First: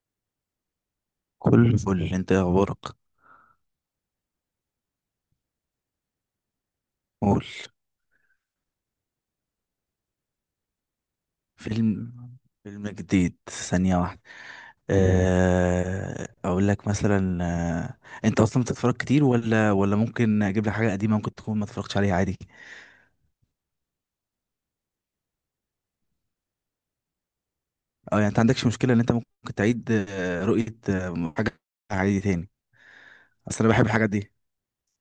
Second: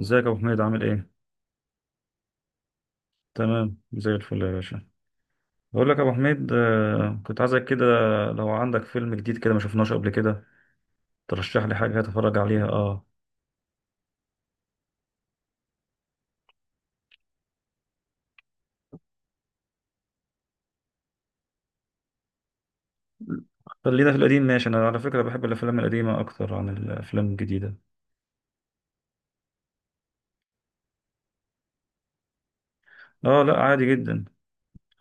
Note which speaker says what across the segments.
Speaker 1: ازيك يا ابو حميد؟ عامل ايه؟
Speaker 2: كله فل. انت؟ يا اخبارك.
Speaker 1: تمام، زي الفل يا باشا. بقول لك يا ابو حميد، كنت
Speaker 2: قول.
Speaker 1: عايزك كده. لو عندك فيلم جديد كده ما شفناش قبل كده، ترشح لي حاجه
Speaker 2: فيلم
Speaker 1: اتفرج عليها.
Speaker 2: فيلم
Speaker 1: اه.
Speaker 2: جديد. ثانية واحدة. اقول لك مثلا. انت اصلا بتتفرج كتير ولا ممكن اجيب لك حاجة قديمة ممكن تكون ما اتفرجتش عليها عادي؟
Speaker 1: خلينا في القديم، ماشي؟ انا على فكره بحب الافلام القديمه اكتر عن الافلام الجديده.
Speaker 2: اه، يعني انت عندكش مشكلة ان انت ممكن تعيد رؤية حاجة عادي تاني؟
Speaker 1: اه،
Speaker 2: اصل
Speaker 1: لا
Speaker 2: انا بحب
Speaker 1: عادي
Speaker 2: الحاجات
Speaker 1: جدا.
Speaker 2: دي.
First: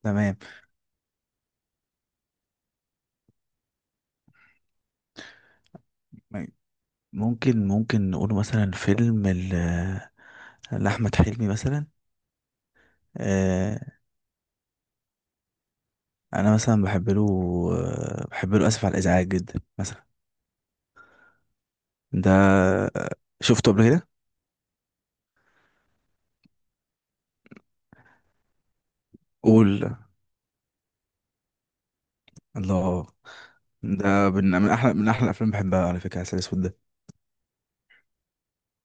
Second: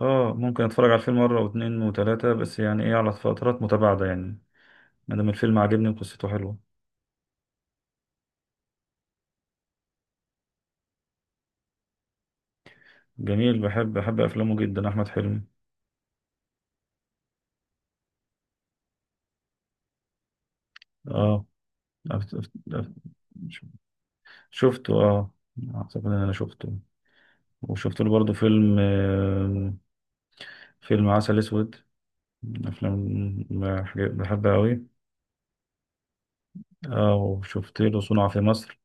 Speaker 1: اه
Speaker 2: تمام.
Speaker 1: ممكن اتفرج على الفيلم مره واتنين وتلاته، بس يعني ايه، على فترات متباعده يعني. ما دام الفيلم عاجبني وقصته حلوه.
Speaker 2: ممكن نقول مثلا لأحمد حلمي مثلا.
Speaker 1: جميل،
Speaker 2: آه،
Speaker 1: بحب افلامه جدا احمد حلمي.
Speaker 2: انا مثلا بحب له. بحب له اسف على الازعاج جدا مثلا.
Speaker 1: اه. أفت- أفت-
Speaker 2: ده
Speaker 1: أفت-
Speaker 2: شفته قبل كده.
Speaker 1: شفته، اه. اعتقد ان انا شفته. وشفت له برضه فيلم.
Speaker 2: قول.
Speaker 1: فيلم عسل اسود. من افلام
Speaker 2: الله، ده من
Speaker 1: بحبها
Speaker 2: من
Speaker 1: قوي.
Speaker 2: احلى من احلى الافلام، بحبها على فكره، عسل اسود ده.
Speaker 1: اه وشفت له صنع في مصر.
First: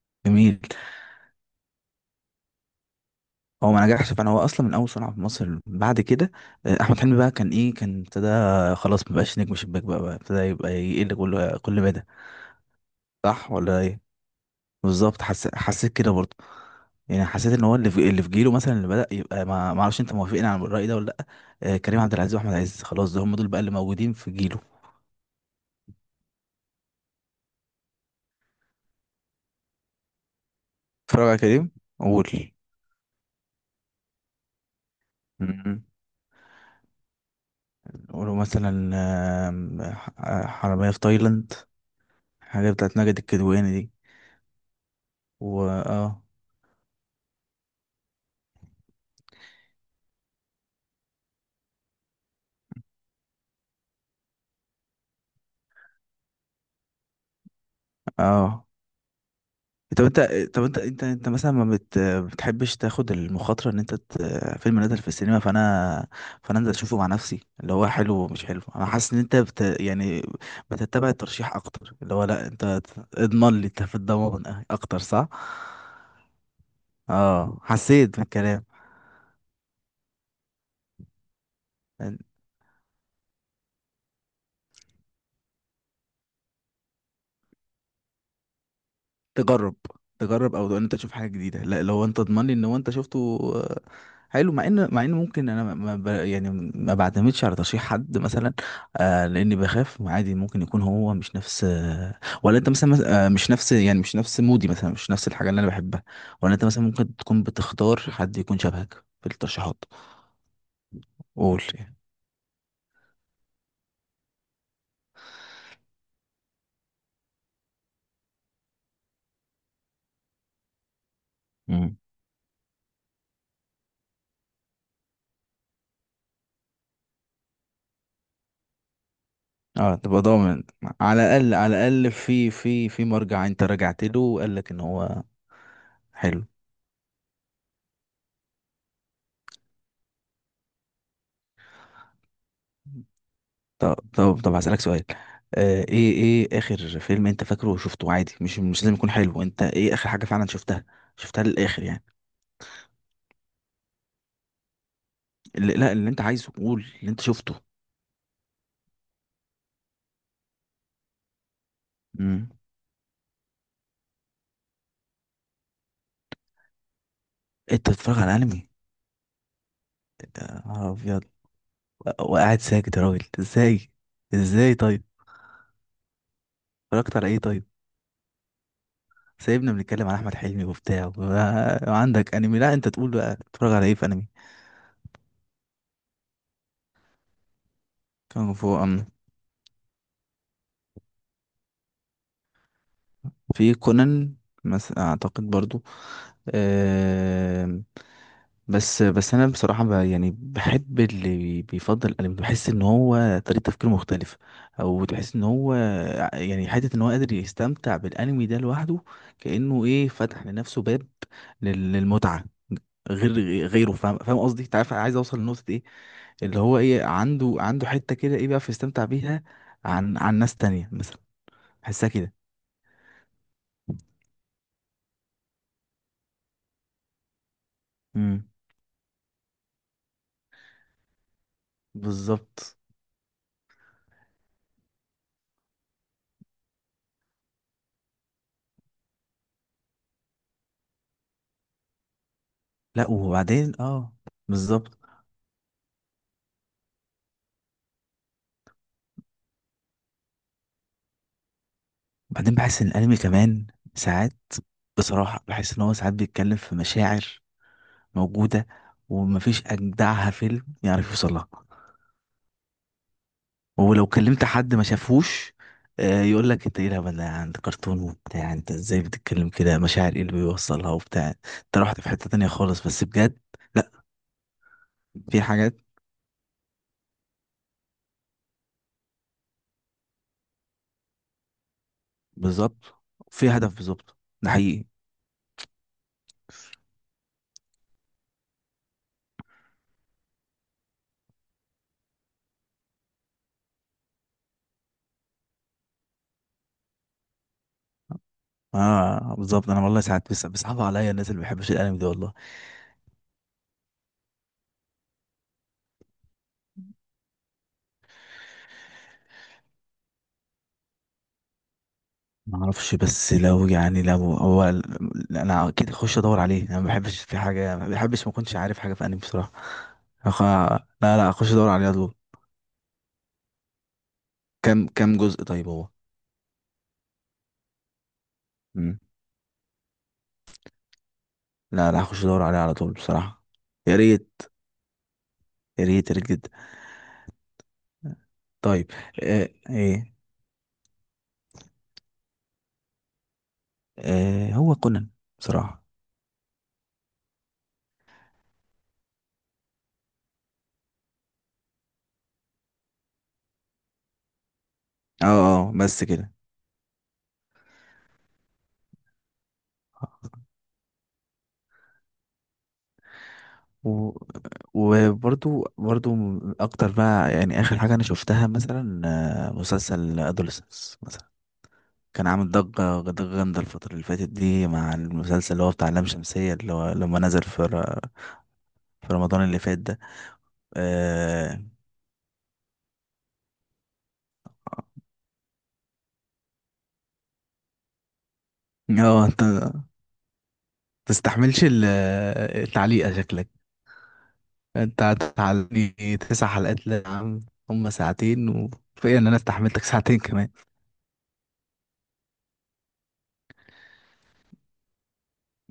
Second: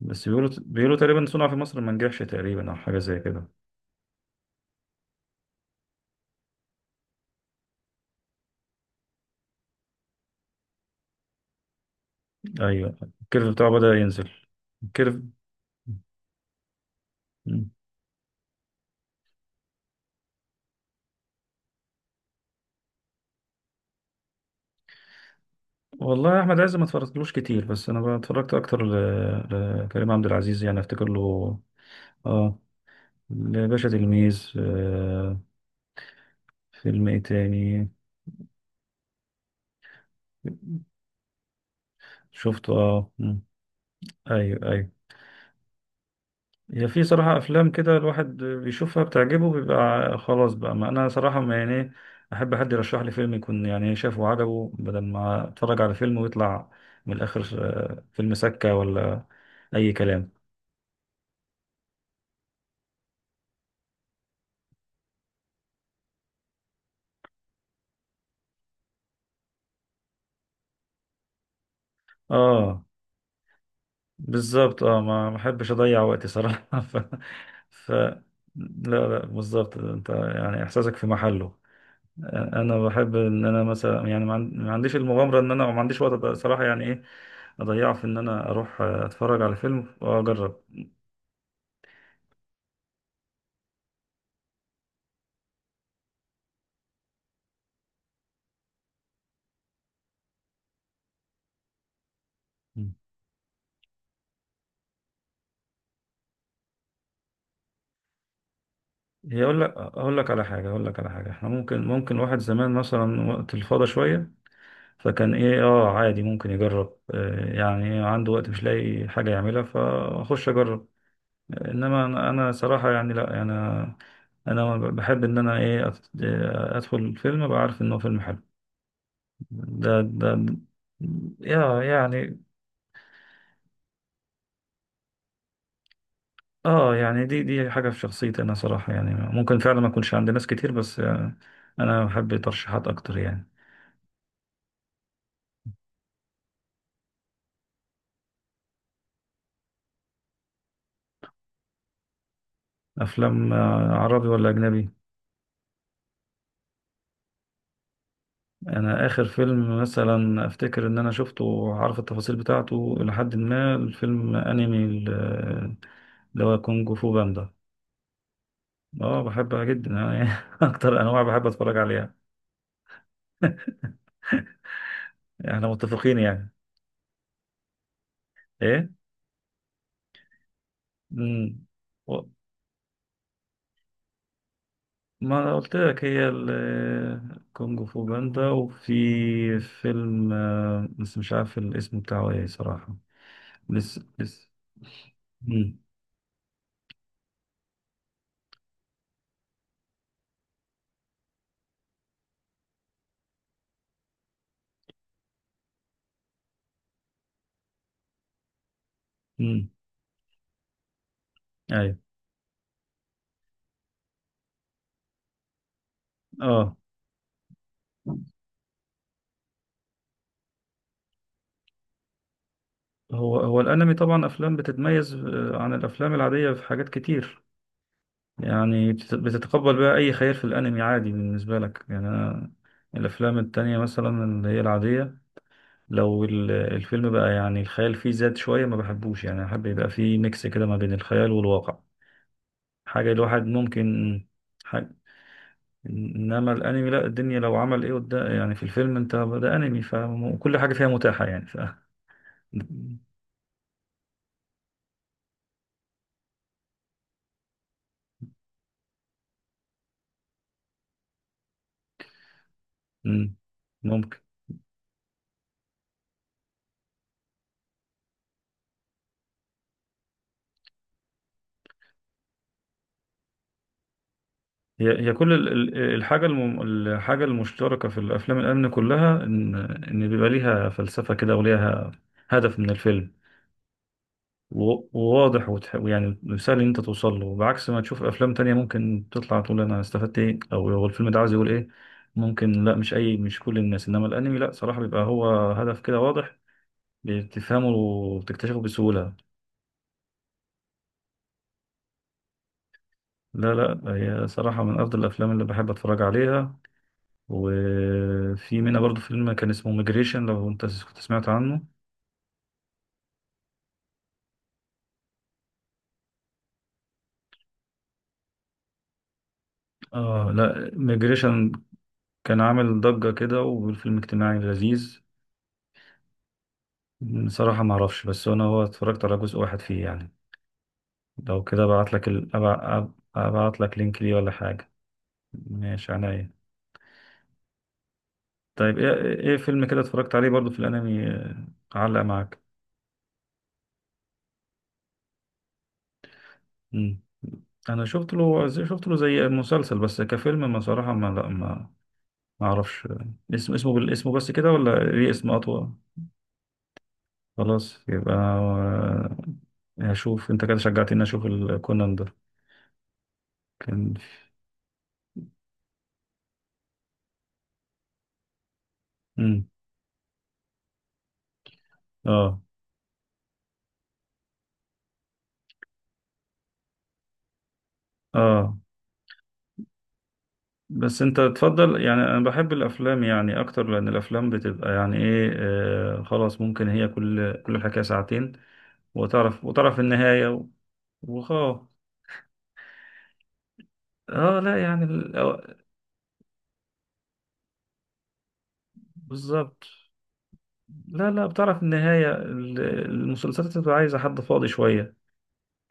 Speaker 1: بس بيقولوا
Speaker 2: جميل.
Speaker 1: بيقولوا تقريبا صنع في مصر ما نجحش، تقريبا، او حاجه زي كده.
Speaker 2: هو ما نجحش، فانا هو اصلا من اول صنع في مصر. بعد كده احمد حلمي بقى كان ايه، كان ابتدى. خلاص ما بقاش نجم شباك، بقى ابتدى يبقى يقل كل مدى.
Speaker 1: ايوه، الكيرف
Speaker 2: صح
Speaker 1: بتاعه
Speaker 2: ولا
Speaker 1: بدأ
Speaker 2: ايه؟
Speaker 1: ينزل. الكيرف.
Speaker 2: بالظبط، حسيت كده برضه. يعني حسيت ان
Speaker 1: مم.
Speaker 2: هو اللي في جيله مثلا اللي بدأ يبقى ما اعرفش، انت موافقين على الرأي ده ولا لا؟ كريم عبد العزيز واحمد عز، خلاص ده هم دول بقى اللي موجودين في جيله.
Speaker 1: والله يا احمد عز ما اتفرجتلوش كتير، بس انا اتفرجت اكتر لكريم عبد العزيز، يعني افتكر
Speaker 2: اتفرج على
Speaker 1: له.
Speaker 2: كريم. قول.
Speaker 1: اه. باشا، تلميذ،
Speaker 2: مم.
Speaker 1: فيلم ايه تاني؟
Speaker 2: ولو مثلا حرامية في تايلاند،
Speaker 1: شفته،
Speaker 2: حاجة بتاعت
Speaker 1: اه.
Speaker 2: ماجد
Speaker 1: مم.
Speaker 2: الكدواني دي.
Speaker 1: ايوه ايوه.
Speaker 2: و اه،
Speaker 1: هي في صراحة أفلام كده الواحد بيشوفها بتعجبه، بيبقى خلاص بقى. ما أنا صراحة، ما يعني إيه، أحب حد يرشح لي فيلم يكون يعني شافه وعجبه، بدل ما أتفرج على فيلم ويطلع من الآخر فيلم
Speaker 2: اه.
Speaker 1: سكة ولا أي
Speaker 2: طب انت،
Speaker 1: كلام.
Speaker 2: طب انت مثلا ما بتحبش تاخد المخاطرة ان انت فيلم نزل في السينما، فانا انزل اشوفه مع نفسي اللي هو حلو ومش حلو. انا حاسس ان انت يعني بتتبع الترشيح اكتر، اللي هو لا انت
Speaker 1: آه،
Speaker 2: اضمن لي، انت في الضمان
Speaker 1: بالظبط.
Speaker 2: اكتر،
Speaker 1: آه،
Speaker 2: صح؟
Speaker 1: ما أحبش أضيع وقتي صراحة.
Speaker 2: اه،
Speaker 1: لا
Speaker 2: حسيت بالكلام.
Speaker 1: لا، بالظبط، أنت يعني إحساسك في محله. أنا بحب إن أنا مثلا، يعني، ما عنديش المغامرة، إن أنا ما عنديش وقت صراحة، يعني إيه اضيعه في ان انا اروح اتفرج على
Speaker 2: تجرب
Speaker 1: فيلم
Speaker 2: تجرب
Speaker 1: واجرب.
Speaker 2: او ان انت تشوف حاجه جديده، لا، لو انت تضمن لي ان هو انت شفته حلو، مع ان ممكن انا ما ما ب... يعني ما بعتمدش على ترشيح حد مثلا. لاني بخاف عادي، ممكن يكون هو مش نفس ولا انت مثلا،
Speaker 1: مم.
Speaker 2: مش نفس، يعني مش نفس مودي مثلا، مش نفس الحاجه اللي انا بحبها. ولا انت مثلا ممكن تكون بتختار حد يكون شبهك في
Speaker 1: هي اقول لك،
Speaker 2: الترشيحات.
Speaker 1: اقول لك على حاجه: احنا
Speaker 2: قول
Speaker 1: ممكن
Speaker 2: يعني.
Speaker 1: ممكن واحد زمان مثلا وقت الفاضي شويه، فكان ايه، اه، عادي ممكن يجرب، يعني عنده وقت مش لاقي حاجه يعملها، فاخش اجرب.
Speaker 2: مم.
Speaker 1: انما أنا صراحه يعني، لا، يعني انا، انا بحب ان انا ايه، ادخل الفيلم ابقى عارف ان هو فيلم حلو.
Speaker 2: اه
Speaker 1: ده
Speaker 2: تبقى
Speaker 1: ده
Speaker 2: ضامن. على الاقل على
Speaker 1: يا
Speaker 2: الاقل،
Speaker 1: يعني،
Speaker 2: في في مرجع انت رجعت له وقال لك ان هو حلو.
Speaker 1: اه يعني دي حاجة في شخصيتي انا صراحة، يعني ممكن فعلا ما اكونش عند ناس كتير، بس انا بحب ترشيحات اكتر يعني.
Speaker 2: طب هسألك سؤال. ايه اخر فيلم انت فاكره وشفته عادي، مش لازم يكون حلو، انت ايه اخر حاجة فعلا شفتها، شفتها للآخر يعني؟
Speaker 1: افلام عربي ولا اجنبي؟
Speaker 2: اللي لا اللي انت عايزه قول، اللي انت شفته.
Speaker 1: انا اخر فيلم مثلا افتكر ان انا شفته وعارف التفاصيل
Speaker 2: امم.
Speaker 1: بتاعته لحد ما، الفيلم انمي، اللي هو كونج فو باندا.
Speaker 2: انت بتتفرج على انمي؟
Speaker 1: اه، بحبها جدا أنا. يعني
Speaker 2: يا نهار
Speaker 1: اكتر انواع
Speaker 2: ابيض!
Speaker 1: بحب اتفرج عليها.
Speaker 2: وقاعد ساكت يا راجل، ازاي؟ ازاي طيب؟
Speaker 1: احنا متفقين يعني؟
Speaker 2: اتفرجت على ايه طيب؟
Speaker 1: ايه؟
Speaker 2: سايبنا بنتكلم على احمد حلمي وبتاع
Speaker 1: امم
Speaker 2: وعندك انمي؟ لا، انت تقول بقى بتتفرج على ايه في انمي؟
Speaker 1: ما انا قلت لك، هي كونج فو باندا،
Speaker 2: كونغ فو.
Speaker 1: وفي فيلم بس مش عارف الاسم بتاعه ايه صراحة.
Speaker 2: في
Speaker 1: لسه
Speaker 2: كونان
Speaker 1: لسه.
Speaker 2: مثلا اعتقد
Speaker 1: مم.
Speaker 2: برضو. آم، بس انا بصراحه ب يعني بحب اللي بيفضل الانمي، بحس ان هو طريقه تفكيره مختلفه. او تحس ان هو يعني حته ان هو قادر يستمتع بالانمي ده لوحده،
Speaker 1: مم.
Speaker 2: كانه ايه فتح لنفسه باب
Speaker 1: ايوه،
Speaker 2: للمتعه، غير غيره. فاهم قصدي، انت عارف عايز اوصل لنقطه ايه. اللي
Speaker 1: اه.
Speaker 2: هو ايه عنده حته كده ايه، بيعرف يستمتع بيها عن ناس تانية مثلا. بحسها كده.
Speaker 1: هو الانمي طبعا افلام بتتميز عن الافلام العادية في حاجات كتير.
Speaker 2: امم.
Speaker 1: يعني بتتقبل بقى اي خيال في الانمي، عادي بالنسبة لك يعني. أنا
Speaker 2: بالظبط.
Speaker 1: الافلام التانية مثلا اللي هي العادية، لو الفيلم بقى يعني الخيال فيه زاد شوية ما بحبوش، يعني احب يبقى فيه ميكس كده ما بين الخيال والواقع،
Speaker 2: لا
Speaker 1: حاجة الواحد
Speaker 2: وبعدين
Speaker 1: ممكن،
Speaker 2: اه.
Speaker 1: حاجة.
Speaker 2: بالظبط.
Speaker 1: إنما الأنمي لا، الدنيا لو عمل إيه قدام، يعني في الفيلم أنت، ده أنمي فكل حاجة فيها متاحة يعني. ف
Speaker 2: وبعدين بحس ان الانمي كمان ساعات، بصراحة بحس ان هو ساعات بيتكلم في مشاعر موجودة، ومفيش اجدعها فيلم يعرف يوصلها.
Speaker 1: مم.
Speaker 2: ولو
Speaker 1: ممكن.
Speaker 2: كلمت حد ما شافهوش، يقول لك انت ايه الهبل ده، عند كرتون وبتاع، انت ازاي بتتكلم كده، مشاعر ايه اللي بيوصلها وبتاع، انت رحت في حتة تانية خالص. بس بجد، لا،
Speaker 1: هي كل
Speaker 2: في حاجات.
Speaker 1: الحاجة الحاجة المشتركة في الأفلام الأمن كلها، إن إن بيبقى ليها فلسفة كده، وليها هدف من
Speaker 2: بالظبط.
Speaker 1: الفيلم،
Speaker 2: في هدف، بالظبط، ده حقيقي.
Speaker 1: وواضح يعني سهل ان انت توصل له، بعكس ما تشوف افلام تانية ممكن تطلع تقول انا استفدت ايه، او هو الفيلم ده عايز يقول ايه. ممكن، لا، مش كل الناس. انما الانمي، لا، صراحة بيبقى هو هدف كده واضح، بتفهمه وبتكتشفه بسهولة.
Speaker 2: اه بالظبط، انا والله ساعات بس بيصعب عليا الناس اللي ما بيحبش الانمي ده والله.
Speaker 1: لا لا، هي صراحة من افضل الافلام اللي بحب اتفرج عليها. وفي منها برضو فيلم كان اسمه ميجريشن، لو انت كنت سمعت عنه.
Speaker 2: ما اعرفش، بس لو يعني لو هو، لا، انا اكيد اخش ادور عليه. انا ما بحبش في حاجه، ما بحبش ما اكونش عارف حاجه في انمي بصراحه.
Speaker 1: اه، لا،
Speaker 2: لا، لا،
Speaker 1: ميجريشن.
Speaker 2: اخش ادور عليه على طول.
Speaker 1: كان عامل ضجة كده، والفيلم اجتماعي
Speaker 2: كم
Speaker 1: لذيذ.
Speaker 2: كم جزء طيب هو؟
Speaker 1: بصراحة ما اعرفش، بس انا هو
Speaker 2: مم.
Speaker 1: اتفرجت على جزء واحد فيه يعني. لو كده ابعت
Speaker 2: لا، لا،
Speaker 1: لك
Speaker 2: اخش ادور عليه على طول بصراحه.
Speaker 1: ابعت لك
Speaker 2: يا
Speaker 1: لينك ليه ولا
Speaker 2: ريت.
Speaker 1: حاجة.
Speaker 2: يا
Speaker 1: ماشي،
Speaker 2: ريت، يا ريت
Speaker 1: عينيا.
Speaker 2: جدا.
Speaker 1: طيب
Speaker 2: طيب،
Speaker 1: ايه، فيلم كده اتفرجت
Speaker 2: ايه؟
Speaker 1: عليه برضو في الانمي، علق معاك؟
Speaker 2: هو كونان بصراحه.
Speaker 1: مم. انا شفت له شفت له زي مسلسل، بس كفيلم، ما صراحة، ما لا ما ما اعرفش. اسمه بالاسم بس كده، ولا ليه
Speaker 2: اه،
Speaker 1: اسم اطول؟
Speaker 2: اه، بس كده.
Speaker 1: خلاص يبقى هشوف. انت كده شجعتني اشوف الكونان ده. كان.
Speaker 2: و... برضو اكتر بقى، يعني اخر حاجه انا شفتها مثلا
Speaker 1: مم.
Speaker 2: مسلسل ادولسنس. كان
Speaker 1: اه
Speaker 2: عامل ضجة جامدة الفترة اللي فاتت دي، مع المسلسل اللي هو بتاع لام شمسية، اللي هو لما نزل
Speaker 1: اه.
Speaker 2: في رمضان اللي فات ده.
Speaker 1: بس انت
Speaker 2: اه.
Speaker 1: تفضل يعني. انا بحب الافلام يعني اكتر، لان الافلام بتبقى يعني ايه، آه، خلاص ممكن هي كل الحكايه ساعتين،
Speaker 2: انت
Speaker 1: وتعرف النهايه وخلاص.
Speaker 2: تستحملش التعليقة شكلك.
Speaker 1: اه لا، يعني
Speaker 2: انت
Speaker 1: أو-
Speaker 2: هتعلقني 9 حلقات؟ لا يا عم، هما ساعتين وفي ان انا
Speaker 1: بالظبط.
Speaker 2: استحملتك ساعتين كمان.
Speaker 1: لا لا، بتعرف النهايه. المسلسلات بتبقى عايزه حد فاضي شويه،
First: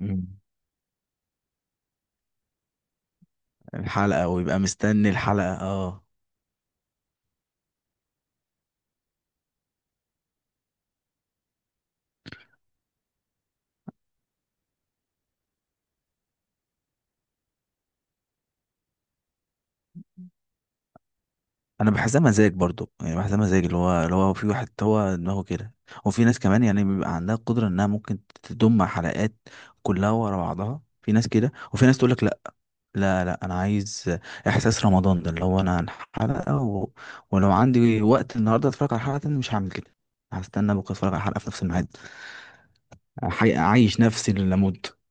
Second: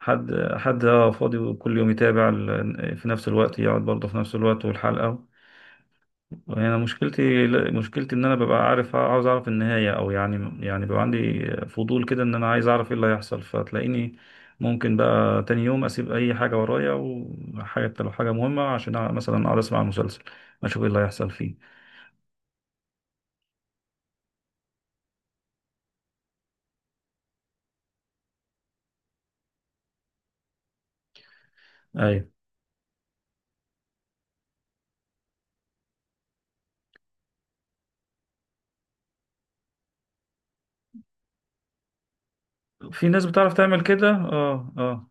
Speaker 1: حد، حد اه فاضي، وكل يوم يتابع في نفس الوقت، يقعد برضه في
Speaker 2: الحلقة،
Speaker 1: نفس
Speaker 2: ويبقى
Speaker 1: الوقت
Speaker 2: مستني
Speaker 1: والحلقه.
Speaker 2: الحلقة، اه.
Speaker 1: يعني انا مشكلتي، مشكلتي ان انا ببقى عارف، عاوز اعرف النهايه، او يعني، يعني بيبقى عندي فضول كده، ان انا عايز اعرف ايه اللي هيحصل، فتلاقيني ممكن بقى تاني يوم اسيب اي حاجه ورايا، وحاجه، لو حاجه مهمه، عشان مثلا اقعد اسمع المسلسل، اشوف ايه اللي هيحصل فيه.
Speaker 2: انا بحسها مزاج برضو، يعني بحسها مزاج، اللي هو في واحد هو دماغه كده، وفي ناس كمان يعني بيبقى عندها قدرة انها ممكن تضم حلقات كلها ورا بعضها. في ناس كده وفي ناس تقول لك
Speaker 1: ايوه.
Speaker 2: لا. لا، لا، انا عايز احساس رمضان ده، اللي هو انا عن حلقة. ولو عندي وقت النهارده اتفرج على حلقة تانية مش هعمل كده، هستنى بكره اتفرج على حلقة في نفس الميعاد.
Speaker 1: في ناس بتعرف تعمل
Speaker 2: اعيش
Speaker 1: كده،
Speaker 2: نفسي
Speaker 1: اه
Speaker 2: للموت.
Speaker 1: اه.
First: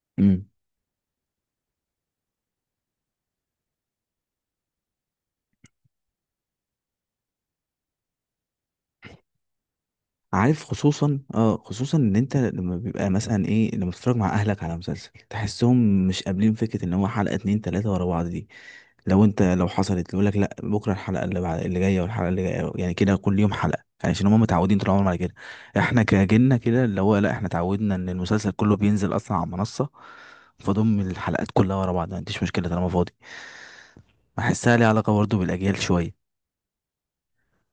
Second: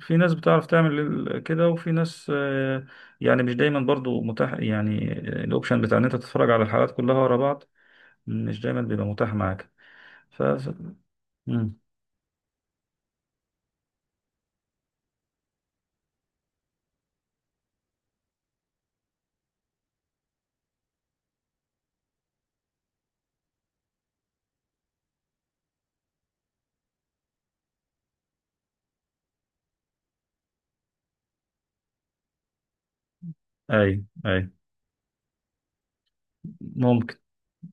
Speaker 1: في ناس بتعرف تعمل كده، وفي ناس يعني مش دايما برضو متاح يعني، الاوبشن بتاع ان انت تتفرج على الحلقات كلها ورا بعض، مش دايما بيبقى متاح معاك. ف...
Speaker 2: عارف، خصوصا خصوصا ان انت لما بيبقى مثلا ايه، لما تتفرج مع اهلك على مسلسل تحسهم مش قابلين فكره ان هو حلقه اتنين تلاته ورا بعض دي. لو حصلت يقول لك لا بكره الحلقه اللي بعد اللي جايه والحلقه اللي جايه، يعني كده كل يوم حلقه، يعني عشان هم متعودين طول عمرهم على كده. احنا كجيلنا كده اللي هو لا، احنا اتعودنا ان المسلسل كله بينزل اصلا على منصه، فضم الحلقات كلها ورا بعض ما عنديش مشكله طالما فاضي.
Speaker 1: اي اي.
Speaker 2: بحسها ليها علاقه برضه بالاجيال شويه.
Speaker 1: ممكن،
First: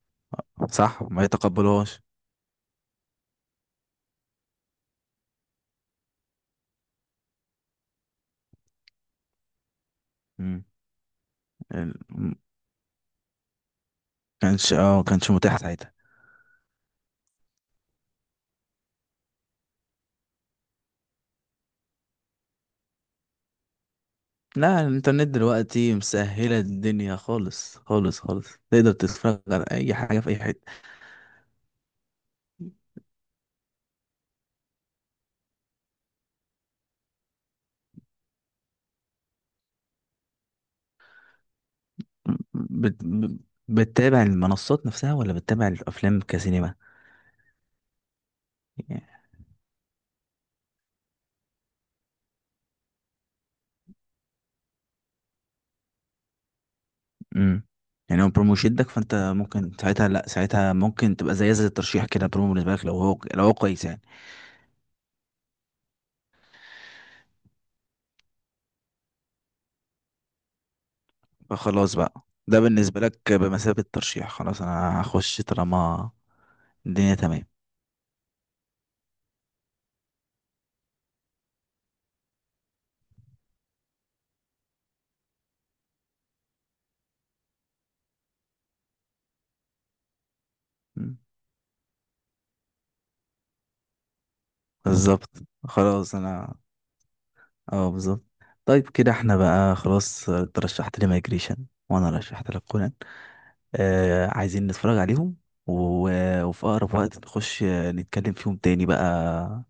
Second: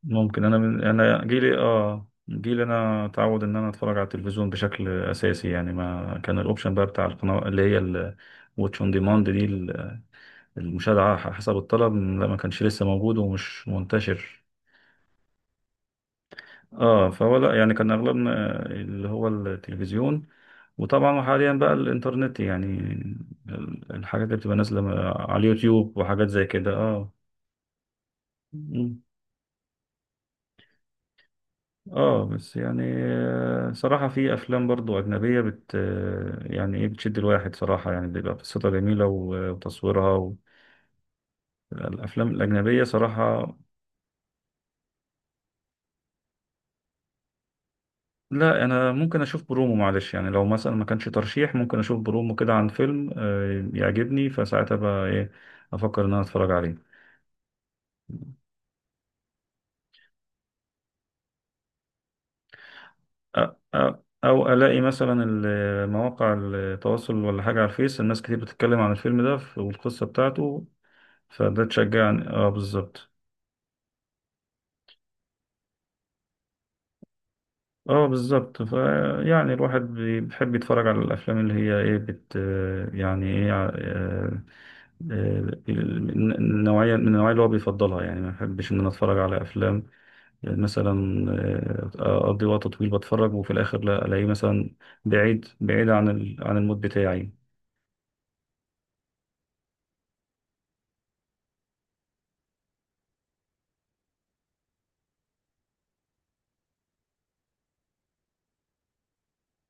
Speaker 2: صح، ما
Speaker 1: انا جيلي،
Speaker 2: يتقبلوهاش.
Speaker 1: اه، جيلي انا اتعود ان انا اتفرج على التلفزيون بشكل اساسي، يعني ما كان الاوبشن بقى بتاع القناه اللي هي الواتش اون ديماند دي،
Speaker 2: امم.
Speaker 1: المشاهده على حسب الطلب،
Speaker 2: ال-
Speaker 1: لا ما كانش لسه موجود ومش منتشر.
Speaker 2: كانش متاح ساعتها.
Speaker 1: اه، فهو لا يعني كان اغلبنا اللي هو التلفزيون. وطبعا حاليا بقى الانترنت يعني، الحاجات اللي بتبقى
Speaker 2: لا،
Speaker 1: نازله
Speaker 2: الانترنت
Speaker 1: على
Speaker 2: دلوقتي
Speaker 1: اليوتيوب وحاجات زي
Speaker 2: مسهلة
Speaker 1: كده. اه
Speaker 2: الدنيا، خالص خالص خالص تقدر تتفرج على اي حاجة في اي حتة.
Speaker 1: اه، بس يعني صراحة في أفلام برضو أجنبية بت آه، يعني إيه، بتشد الواحد صراحة، يعني بيبقى قصتها جميلة، وتصويرها الأفلام الأجنبية
Speaker 2: بت... ب-
Speaker 1: صراحة.
Speaker 2: بتتابع المنصات نفسها ولا بتتابع الافلام كسينما؟
Speaker 1: لا، أنا ممكن أشوف برومو، معلش يعني، لو مثلا ما كانش ترشيح، ممكن أشوف برومو كده عن فيلم، يعجبني، فساعتها بقى إيه، أفكر إن أنا أتفرج عليه.
Speaker 2: امم. يعني هو برومو شدك، فانت ممكن ساعتها لا، ساعتها ممكن تبقى زي الترشيح كده، برومو بالنسبة لك لو هو
Speaker 1: أ-
Speaker 2: كويس
Speaker 1: أ-
Speaker 2: يعني.
Speaker 1: أو ألاقي مثلا مواقع التواصل ولا حاجة على الفيس، الناس كتير بتتكلم عن الفيلم ده والقصة بتاعته، فده
Speaker 2: فخلاص بقى،
Speaker 1: تشجعني، اه
Speaker 2: ده بالنسبة
Speaker 1: بالظبط.
Speaker 2: لك بمثابة ترشيح، خلاص انا هخش طالما الدنيا تمام.
Speaker 1: اه بالظبط. ف يعني الواحد بيحب يتفرج على الافلام اللي هي ايه، يعني ايه النوعيه، من النوعيه اللي هو بيفضلها، يعني ما بحبش ان انا اتفرج على افلام يعني مثلا
Speaker 2: مم.
Speaker 1: اقضي وقت طويل بتفرج، وفي الاخر لا الاقيه مثلا
Speaker 2: بالظبط.
Speaker 1: بعيد بعيد عن
Speaker 2: خلاص انا
Speaker 1: عن المود بتاعي.
Speaker 2: اه، بالظبط. طيب كده احنا بقى خلاص، ترشحت لي مايجريشن، وانا رشحت لك كونان. عايزين نتفرج عليهم وفي اقرب وقت نخش نتكلم فيهم تاني بقى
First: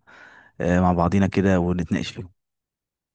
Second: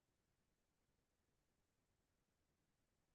Speaker 2: مع بعضينا كده ونتناقش فيهم.